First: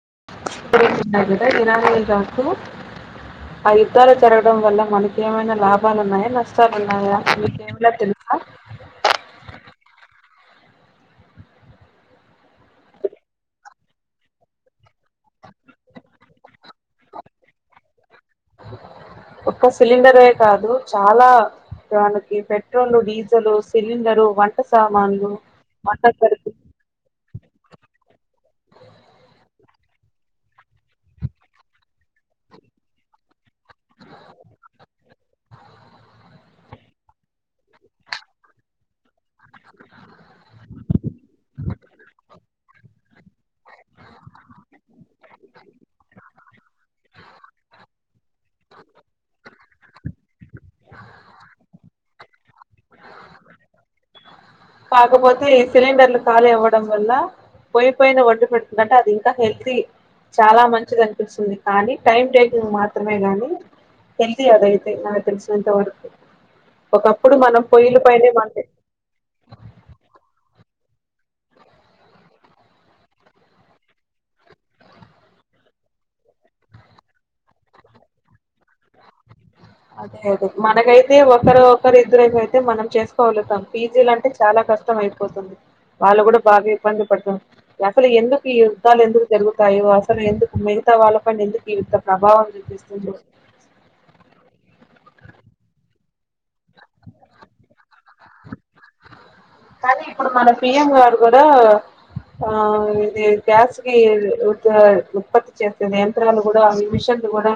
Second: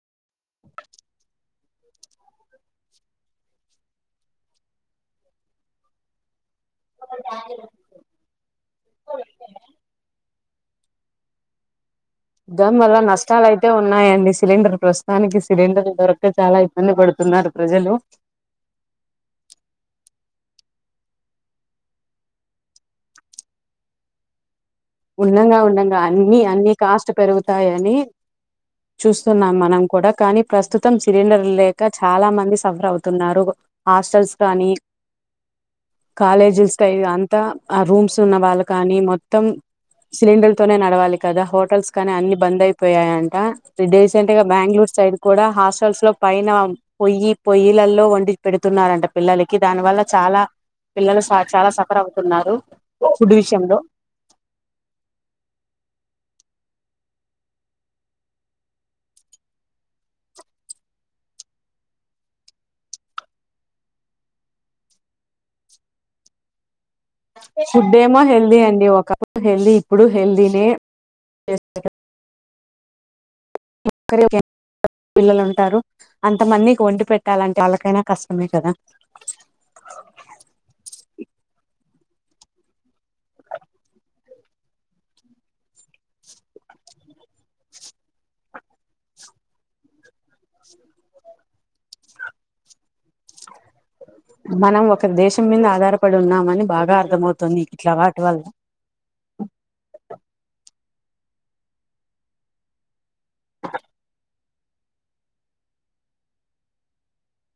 [unintelligible] తిన్న కదా తినలే [unintelligible] ఆ యుద్ధాలు జరగడం వల్ల మనకి ఏమైనా లాభాలు ఉన్నాయా నష్టాలున్నాయా మీకేమైనా తెలుసా దాన్ వల్ల నష్టాలు అయితే ఉన్నాయండి సిలిండర్ ప్రస్తుతానికి సిలిండర్ లు దొరక్క చాలా ఇబ్బంది పడుతు న్నారు ప్రజలు ఒక్క సిలిండరే కాదు చాలా మనకి పెట్రోల్ డీజల్ సిలిండరు వంట్ ఉండంగా ఉండంగా అన్ని అన్నీ కాస్ట్ పెరుగుతాయని చూస్తున్నాం మనం కూడా కానీ ప్రస్తుతం సిలిండర్లు లేక చాలా మంది సఫర్ అవుతున్నారు హాస్టల్స్ గానీ కాలేజీ స్ కై అంతా ఆ రూమ్స్ ఉన్న వాళ్ళు కానీ మొత్తం సిలిండర్ తోనే నడవాలి కదా హోటల్స్ కానీ అన్ని బంద్ అయిపోయాయంట రీసెంట్ గా బ్యాంగ్ క్యూ సైడ్ కూడా హాస్టల్స్ లో పైన పొయ్యి పొయ్యిల్లలో వండి పెడుతున్నారంట పిల్లలకి దాన్ దాని వల్ల చాలా పిల్లలు చాలా సఫర్ అవుతున్నారు ఫుడ్ విషయంలో కాకపోతే ఈ సిలిండర్లు ఖాళీ అవ్వడం వల్ల పోయిపోయిన వడ్డు పెడుతుందంటే అది ఇంకా హెల్తీ చాలా మంచిది అనిపిస్తుంది కానీ టైమ్ టేకింగ్ మాత్రమే గాని హెల్దిీ అదయితే నాకు తెలుసినంత వరకు ఒకప్పుడు మనం ఫుడ్ పొయ్యిల ఏమో పైనే హెల్దీ వండే అండి ఒకప్పుడు హెల్దీ ఇప్పుడు హెల్దీనే ఏ ఇక్కరే కెన్ పిల్లలు ఉంటారు అంతమంది వండి పెట్టాలంటే వాళ్ళకైనా కష్టమే కదా అదే అదే మనకైతే ఒకరు ఒకరు ఇద్దరైమ్ అయితే మనం చేసుకోగలుగుతాం పీజీలు అంటే చాలా కష్టం అయిపోతుంది వాళ్ళు కూడా బాగా ఇబ్బంది పడుతురు అసలు ఎందుకు ఈ యుద్ధాలు ఎందుకు జరుగుతాయి అసలు ఎందుకు వాళ్ళకం ఎందుకు ఇంత ప్రభావం చూపిస్తన్ మనం ఒక ఇక్కడ దేశం మీద ఆధారపడి ఉన్నామని బాగా అర్థమవుతుంది ఇట్లా వాటి వల్ల కానీ ఇప్పుడు మన పి ఎమ్ గారు కూడా ఆ ఇది గ్యాస్ కి ఉత్ ఉత్పత్తి చేసే నియంత్రాలు కూడా ఈ మిషన్ అందు కూడా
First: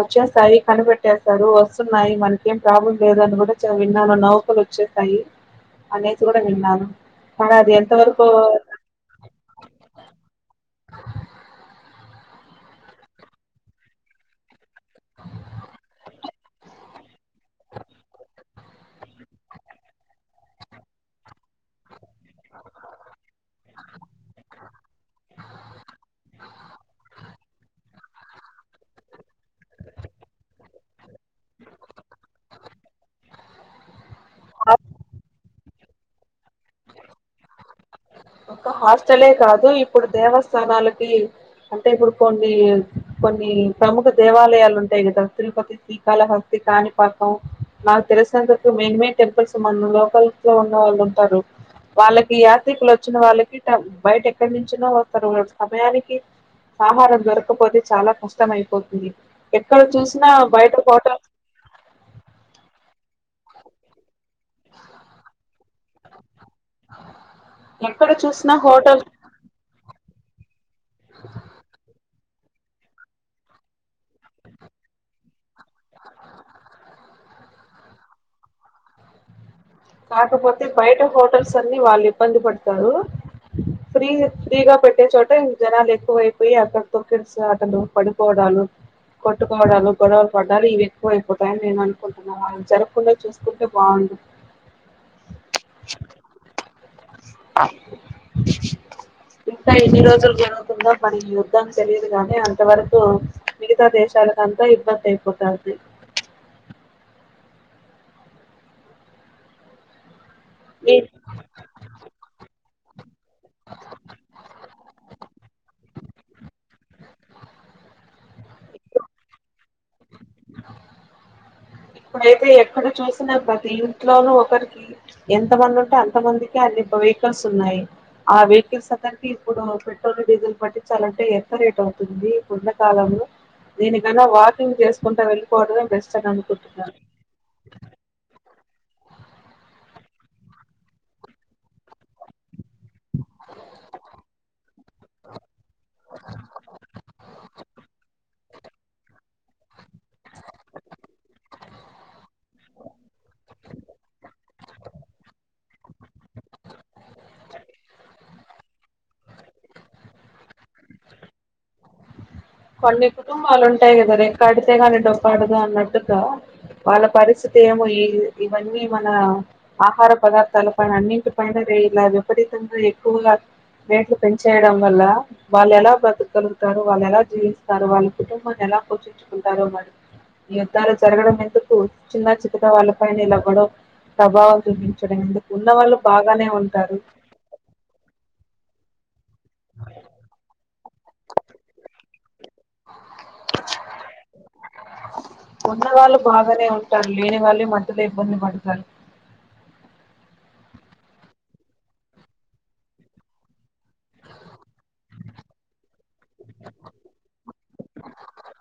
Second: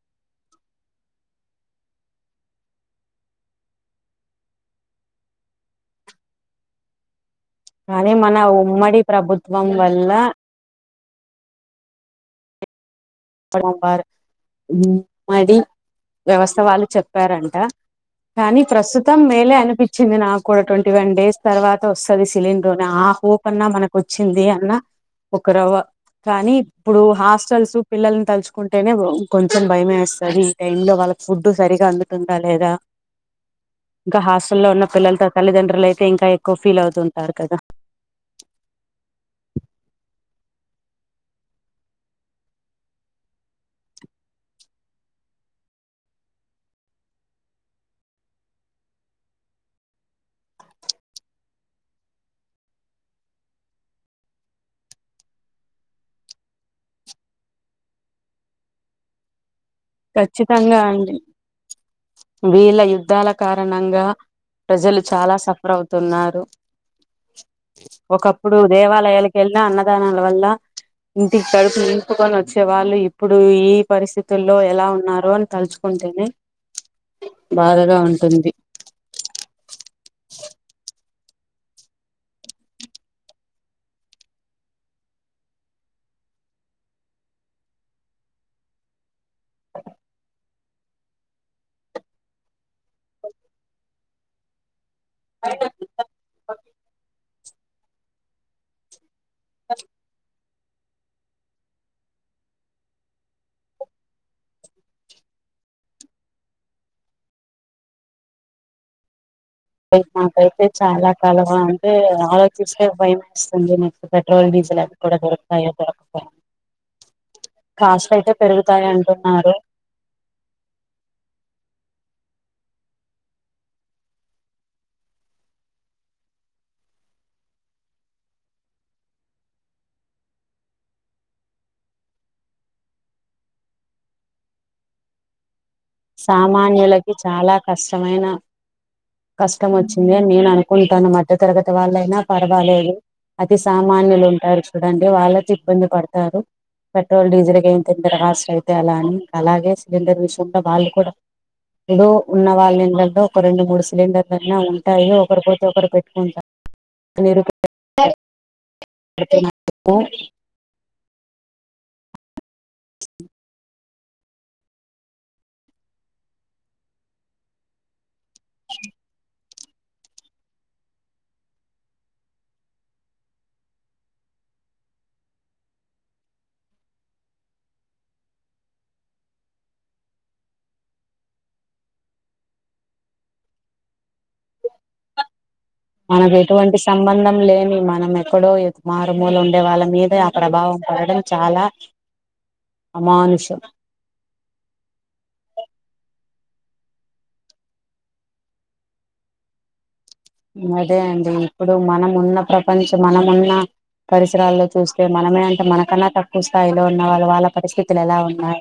వచ్చేస్తాయి కనిపెట్టేస్తారు వస్తున్నాయి మనకేం ప్రాబ్లం లేదని కూడా విన్నాను నౌకలు వచ్ చ్చేస్తాయి అనేసి కూడా విన్నాను కానీ అది ఎంత అనీ వరకు మన ఉమ్మడి ప్రభుత్వం వల్ల డం వారు మ్మ్ మరి వ్యవస్థ వాళ్ళు చెప్ చెప్పారంట కానీ ప్రస్తుతం మేలే అనిపిచ్చింది నాక్కూడా తొంటి వన్ డేస్ తర్వాత వస్ తను సిలిండర్ అని ఆ హోప్ అన్నా మనకు వచ్చింది అన్నా ఒక రవ్వ కానీ ఇప్పుడు హాస్ పిల్లల్ని తలుచుకుంటేనే కొంచెం భయమే వేస్తుంది ఈ టైమ్ లో వాళ్ళకి ఫుడ్ సరిగా అందుతుందా లేదా [inaudible] ఇంకా హాస్టల్లో ఆ ఉన్న పిల్లలతో తల్లిదండ్రులు అయితే ఇంకా ఎక్కువ ఫీల్ అవుతుంటారు కదా ఒ హాస్టలే కాదు ఇప్పుడు దేవస్థానాలకి అంటే ఇప్పుడు కొన్ని కొన్ని ప్రముఖ దేవాలయాలు ఉంటాయి కదా తిరుపతి శ్రీకాళహస్తి కాానీ పతం మాకు తెలిసినంతకు మేమే టెంపుల్స్ మన్న లోకల్ లో ఉన్న వాళ్ళు ఉంటారు వాళ్ళకి యాత్రికులు వచ్చిన వాళ్ళకి బయట ఎక్కడి నుంచిన వస్తారు వా సమయానికి ఆహారం దొరకపోతే చాలా కష్టంమయిపోతుంది ఖచ్చితంగా అండి వీళ్ళ యుద్ధాల కారణంగా ప్రజలు చాలా అవుతున్నారు ఎక్కడ చూసినా ఒకప్పుడు హోటల్ దేవాలయాలకి వెళ్ళినా అన్నదానం వల్ ఇంటికి కడుపు నింపుకని వచ్చే వాళ్ళు ఇప్పుడు ఈ పరిస్థితు లో ఎలా ఉన్నారు అని తలుచుకుంటేనే బాధగా ఉంటుంది కాకపోతే బయట హోటల్స్ అన్ని వాళ్ళు ఇబ్బంది పడతారు ఫ్రీ ఫ్రీగా పెట్టే చోట జనాలు ఎక్కువైపోయి అక్కడతో కడిసి ఆటలు పడికోవడాలు కొట్టుకోబవడాలు గొడవలు పడడా ఇవి ఎక్కువ అయిపోతాయిని నేను అనుకుంటున్నానుు జరుగకుండా చూసుకుంటే బాగు అ బై ఇంకా ఎన్ని రోజులు ఉంటుందో మనకి యుద్ధం తెలియదుగానే అంతవరకు మిగతా దేశాలకుంతా ఇబ్బంది అయిపోతారు [inaudible] నాకైతే మీ చాలా కాలవ అంటే ఆలోచిస్తే భయం వస్తుంది నక్ పెట్రోల్ డీజిల్ అవి కూడా [inaudible] [inaudible] కాస్ట్ అయితే పెరుగుతాయి అంటున్నారు ఇప్పుడైతే ఎక్కడ చూసినా ప్రతి ఇంట్లోనూ ఒకరికి ఎంత మంది ఉంటే అంత మందికి అన్ని వెహికల్స్ ఉన్నాయి ఆ వెహికల్స్ అందరికి ఇప్పుడు పెట్రోల్ డీజిల్ పట్టించాలంటే ఎంత రేట్ ఉ ఎండకాలంలో దేనికన్నా వాకింగ్ చేసుకుంటా వెళ్ళిపోవడమే బెస్ట్ అని అనుకుంటు నాన్యులకి చాలా కష్టమైన [inaudible] కష్టం వచ్చింది అని నేను అనుకుంటాను మధ్యతరగతి వాళ్ళయినా పర్వాలేదు అతి సామాన్యులు ఉంటారు చూడండి వాళ్ళ ఇబ్బంది పడతారు పెట్రోల్ డీజిల్ కే ఇంత ఇంత కాస్ట్ అయితే అలా అని అలాగే సిలిండర్ విషయంలో వాళ్ళు ఇప్పుడు ఉన్న వాళ్ళ ఇళ్లో ఒక రెండు మూడు సిలిండర్ల అన్న ఉ ా ఒకరి పోతే ఒకరు పెట్టుకుంటానీరు పేద అ కొన్ని కుటుంబాలు ఉంటాయి కదా రెక్కడితే గానీ డొక్కడదు అన్నట్టుగా వాళ్ళ పరిస్థితి ఏమో ఇవన్నీ మన ఆహార పదార్థాల పైన అన్నింటి పైన ఎప్పటి తంగా ఎక్కువగా రేట్లు పెంచేయడం వల్ల వాళ్ళు ఎలా బ్రతకగలుగుతారు వాళ్ళు ఎలా జీవిస్తారు వాళ్ళ కుటుంబాన్ని ఎలా పోచించుకుంటారో మరి ఈ యుద్ధాలు జరగడం ఎందుకు చిన్న చిక్కట వాళ్ళ పైనలవ్వడం ప్రభావం చూించడంంది మనకు ఎటువంటి సంబంధం లేని మనం ఎక్కడో ఎ మారుమూల ఉండే వాళ్ళ మీద ఆ ప్రభావం పడడం చాలా అమానుషం ఉన్న వాళ్ళు బాగానే ఉంటాారు లేని వాళ్ళే మధ్యలో ఇబ్బంది పడతారు అదే అండి ఇప్పుడు మనం ఉన్న ప్రపంచం మనము ఉన్న పరిసరాల్లో చూస్తే మనమే అంటే మనకన్నా తక్కువ స్థాయిలో ఉన్న వాళ్ళు వాళ్ళ పరిస్థితులు ఎలా ఉన్నాయి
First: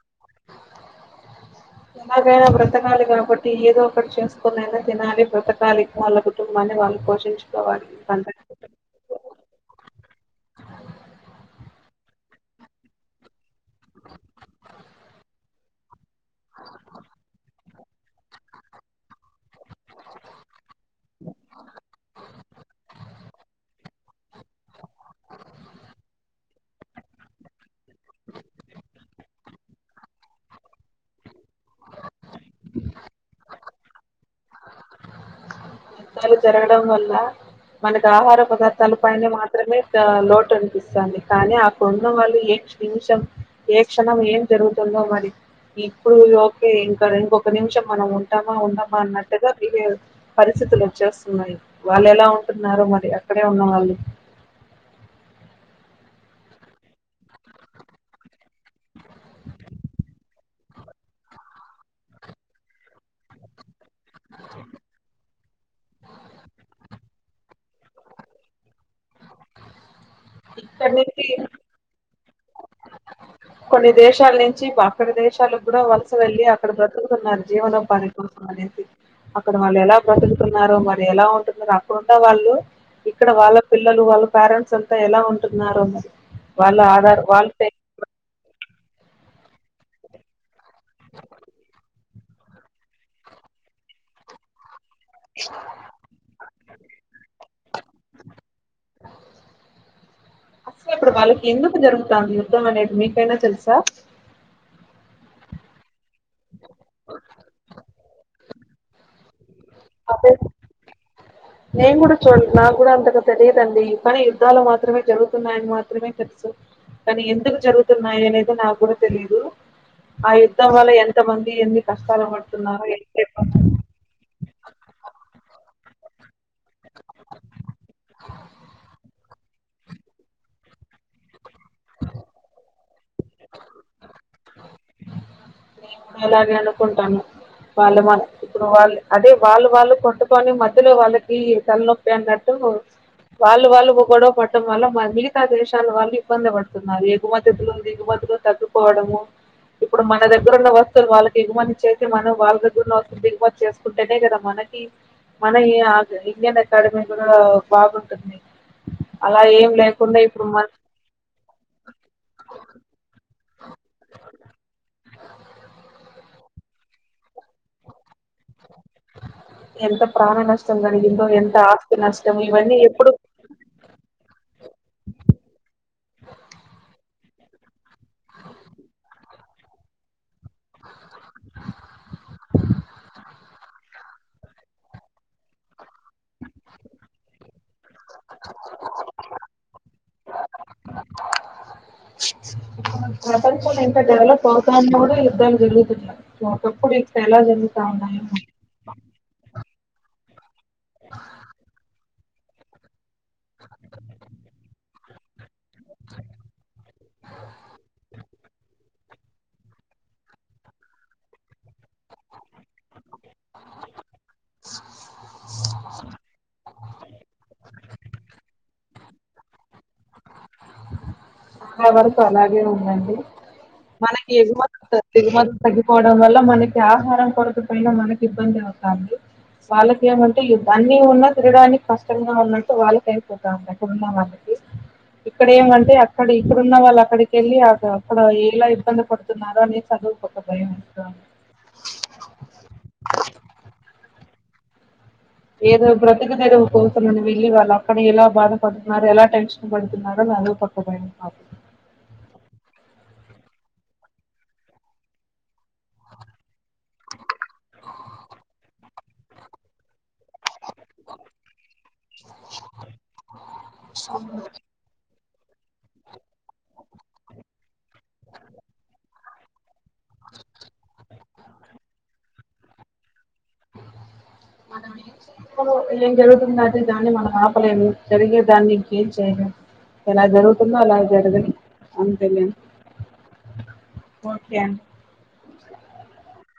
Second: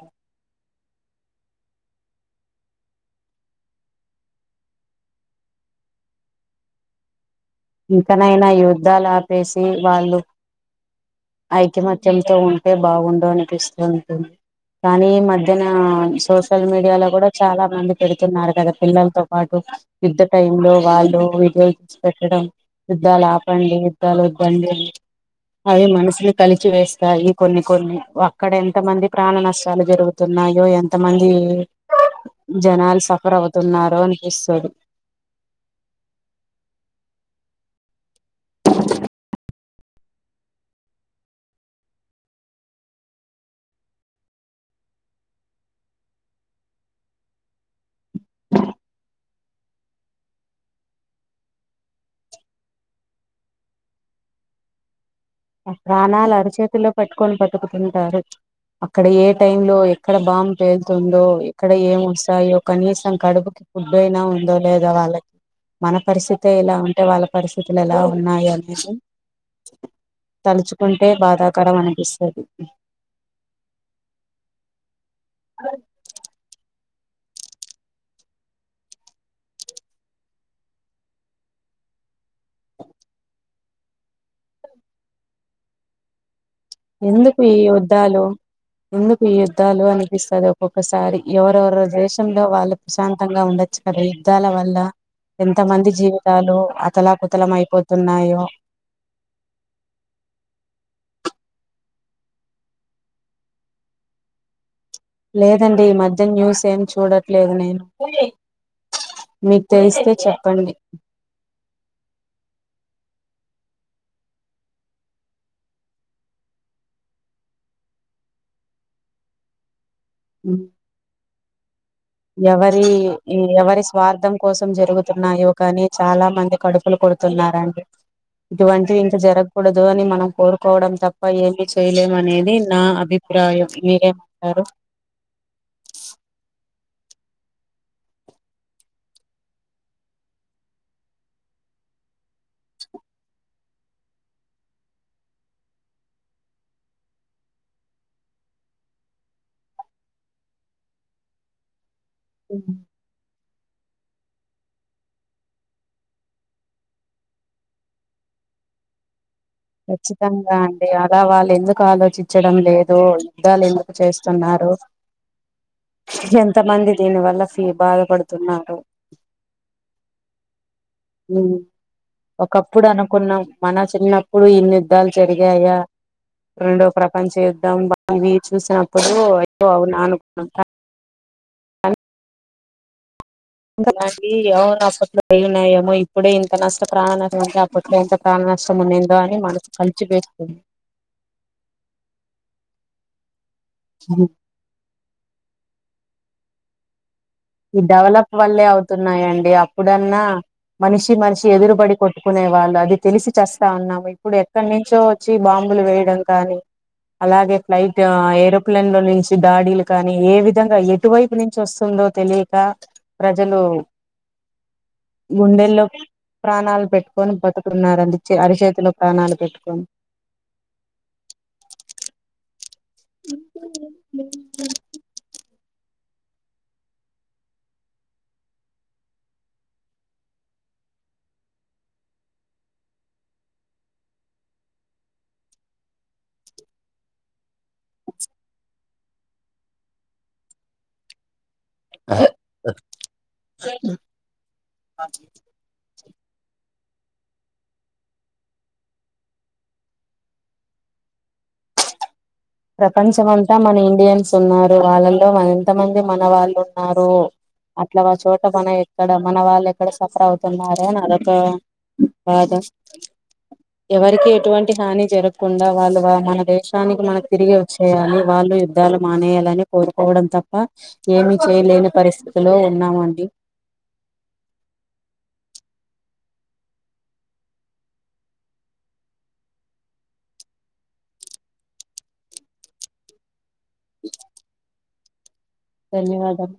ఎలాగైనా బ్రతకాలి కాబట్టి ఏదో ఒకటి చేసుకునైనా తినాలి బ్రతకాలి వాళ్ళ కుటుంబాన్ని వాళ్ళు పోషించ్ ఇంకనైనా ఈ యుద్ధాలు ఆపేసి వాళ్ళు ఐకమత్యంతో ఉంటే బాగుండు అనిపిస్తుంది కానీ ఈ మధ్యనా సోషల్ మీడియాలో కూడా చాలా మంది పెడుతున్నారు కదా పిల్లలతో పాటు యుద్ధ టై లో వాళ్ళు వీడియోస్ పెట్టడం యుద్ధాలు ఆపండి యుద్ధాలు వొద్దండి అవి మనసుని కలిచి వేస్తాయి కొన్ని కొన్ని అక్కడ ఎంత మంది ప్రాణ నష్టాలు జరుగుతుంది ఉన్నాయో ఎంతమంది జనాలు సఫర్ అవుతున్నారో అనిపిస్తుంది యుద్ధాలు జరగడం వల్ల మనకి ఆహార పదార్థాల పైన మాత్రమే ఆ లోటు అనిపిస్తంది కానీ అక్కడున్న వాళ్ళు ఏ నిమిషం ఏ క్షణం ఏం జరుగుతుందో మరి ఇప్పుడు ఓకే ఇంకా ఇంకొక నిమిషం మనం ఉంటామా ఉండమా అన్నట్టుగా బిహేవ్ పరి పరిస్థితులు వచ్చేస్తున్నాయి వాళ్ళు ఎలా ఉంటున్నారో మరి అక్కడే ఉన్నవాళ్ళు ప్రాణాలు అరి చేతిల్లో పట్టుకొని బతుకుతుంటారు అక్కడ ఏ టై లో ఎక్కడ బాంబ్ పేల్తుందో ఎక్కడ ఏం వస్తాయో కనీసం కడుపుకి ఫుడ్ డు అయినా ఉందో లేదా వాళ్ళకి మన పరిస్థితే ఇలా ఉంటే వాళ్ళ పరిస్థితులు ఎలా ఉన్నాయి అనేది ఇక్కడి తలుచుకుంటే నుంచి బాధాకరం అనిపిస్తది కొన్ని దేశాల నుంచి అ అక్కడి దేశాలకు కూడా వలస వెళ్ళలి అక్కడ బ్రతుకుతున్నారు జీవనోపాధి కోసం అనేసి అక్కడ వాళ్ళు ఎలా బ్రతులుతున్నారో మరి ఎలా ఉంటున్నారు అక్కడున్న వాళ్ళు ఇక్కడ వాళ్ళ పిల్లలు వాళ్ళ పేరెంట్స్ అంతా ఎలా ఉంటున్నారో వాళ్ళ ఆధార్ ఎందుకు వాళ్ళ ఈ యుద్ధాలు ఎందుకు ఈ యుద్ధాలు అనిపిస్తది ఒక్కొక్కసారి ఎవరెవరో జెస్ తుమ్లో వాళ్ళు ప్రశాంతంగా ఉండొచ్చు కదా యుద్ధాల వల్ల ఎంతమంది జీవితాలు అతలాకుతలం అయిపోతున్నాయో అసలేపుడ్ ఎందుకు జరుగుతాంది యుద్ధం అనేది మీకైనా తెలుసా లేదండి ఈ మధ్య న్యూస్ ఏం చూడట్లేదు నేను మీకు తెలిస్తే అదే చెప్పండి నేను కూడా చూడ్ నాకు కూడా అంతకు తెలియదండి కానీ యుద్ధాలు మాత్రమే జరుగుతున్నాయని మాత్రమే తెలుసు కానీ ఎందుకు జరుగుతున్నాయి అనేది నాకు కూడా తెలీదు ఆ ఉమ్, యుద్ధం వల్ల ఎంత మంది ఎందుకు ఎవరి ఎవరి స్వార్థం కోసం జరుగుతున్నాయో కానీ చాలా మంది కడుపులు కొడుతున్నారండి ఇటువంటివి ఇంకా జరగకూడదు అని మనం కోరుకోవడం తప్ప ఏమి చేయలేమ అనేది నా అభిప్రా ప్రాయం మీరేమంటారు నేను అలాగే అనుకుంటాన్న వాళ్ళ మ ఇప్పుడు వాళ్ళు అదే వాళ్ళు వాళ్ళు కొట్టుకొని మధ్యలో వాళ్ళకి తలనొప్పి అన్నట్టు [inaudible] వాళ్ళు వాళ్ళు గొడవ పడటడం వల్ల మిగతా దేశాలు వాళ్ళు ఇబ్బంది పడుతున్నారు ఎగు మద్ద్యతులు దిగుమద్ద్యత్ ఇలో తగ్గపోవడము ఇప్పుడు మన దగ్గర దగ్గరున్న వస్తు వాళ్ళకి ఎగుమతి చేస్త మనం వాళ్ళ దగ్గరలో వస్తు దిగుమత్ చేసుకుంటేనే కదా మనకి మన ఇండియన్ అకాడమీ కూడా బాగుంటుంది అలా ఏం లేకుండా ఇప్పుడు ఖచ్చితంగా మన అండి అలా వాళ్ళు ఎందుకు ఆలోచించడం లేదు యుద్ధాలు ఎందుకు చేస్తున్నారో ఎంత మంది దీని వల్ల బాధపడుతున్నారో ఎంత ప్రాణ నష్టం ఎంత ఆస్తు ఒకప్పుడు అనుకున్నాం మన చిన్నప్పుడు ఈ యుద్ధాలు జరిగాయా రెండో ప్రపంచ యుద్ధం ఇవి చూసినప్పుడు అయ్యో అవు అనుకు ఇంత అండి అవును పట్ల అయి ఉన్నాయ ఏమో ఇప్పుడే ఇంత నష్ట ప్రాణ నష్టం ఉంటే అప్పట్లో ఇంత ప్రాణ నష్టం ఉండందో అని మనకు కలిచిపేసుంది [inaudible] ప్రపంచం ఇంకా డెవలప్ అవుతాం కూడా ఇద్దం జరుగుతుంది ఒకప్పుడు ఇప్పుడు ఎలా ఈ జరుగుతా ఉన్నాయి డెవలప్ వల్లే అవుతున్నాయంండి అప్పుడన్నా మనిషి మనిషి ఎదురుబడి కొట్టుకునే వాళ్ళు అది తెలిసి చస్తా ఉన్నాము ఇప్పుడు ఎక్కడి నుంచో వచ్చి బాంబులు వేయడం కానీ అలాగే ఫ్లైట్ ఏరోప్లేన్ లో నుంచి దాడీలు కానీ ఏ విధంగా ఎటువైపు నుంచి వస్తుందో తెలియక ప్రజలు గుండెల్లో ప్రాణాలు పెట్టుకొని బ్రతుకున్నడి అరిచతిలో ప్రాణాలు పెట్టుకొని చాల వరకు అలాగే ఉందండి మనకి ఎగుమతి డిగుమతి తగ్గిపోవడం వల్ల మనకి ఆహారం కొరత పైన మనకి ఇబ్బంది అవుతంది వాళ్ళకి ఏమంటే యుద్ధ అన్ని ఉన్నా క్రీడానికి కష్టంగా ఉన్నట్టు వాళ్ళకి అయిపోతా ఉంది అక్కడున్న వాళ్ళకి ఇక్కడ ఏమంటే అక్కడ ఇక్కడున్న వాళ్ళు అక్కడికిళ్ళి అ అక్కడ ఎలా ఇబ్బంది కొడుతున్నారుర అని చదువు ప భయం అ [unintelligible] ఏదో బ్రతిక తెరువు కోసమని వెళ్ళి వాళ్ళు అక్కడ ఎలా బాధపడుతున్నారు ఎలా టెన్షన్ పడుతున్నారుారో అ పక్క ప ప్రపంచమ అంతా మన ఇండియన్స్ ఉన్నారు వాళ్ళలో ఎంత మంది మన వాళ్ళు ఉన్నారు అట్లా వా చోట మన ఎక్కడ మన వాళ్ళు ఎక్కడ సఫర్ అవుతున్నారుారని అదొక బాదు ఎవరికి ఎటువంటి హాని జరుకు కుండా వాళ్ళు మన దేశానికి మనకి తిరిగి వచ్చేయాలి వాళ్ళు యుద్ధాలు మానేయాలని కోరుకోవడం తప్ప ఏమి చేయలేని పరిస్థితిలో ఉన్నామండి [inaudible] మనంంప్పుడు ఏం జరుగుతుంద అంటే దాన్ని మనం ఆపలేం జరిగే దాన్ని ఇంకేం చేయలేదు ఎలా జరుగుతుందో అలా జరగని అని తెలియదు ఓకేండి ధన్యవాదాలు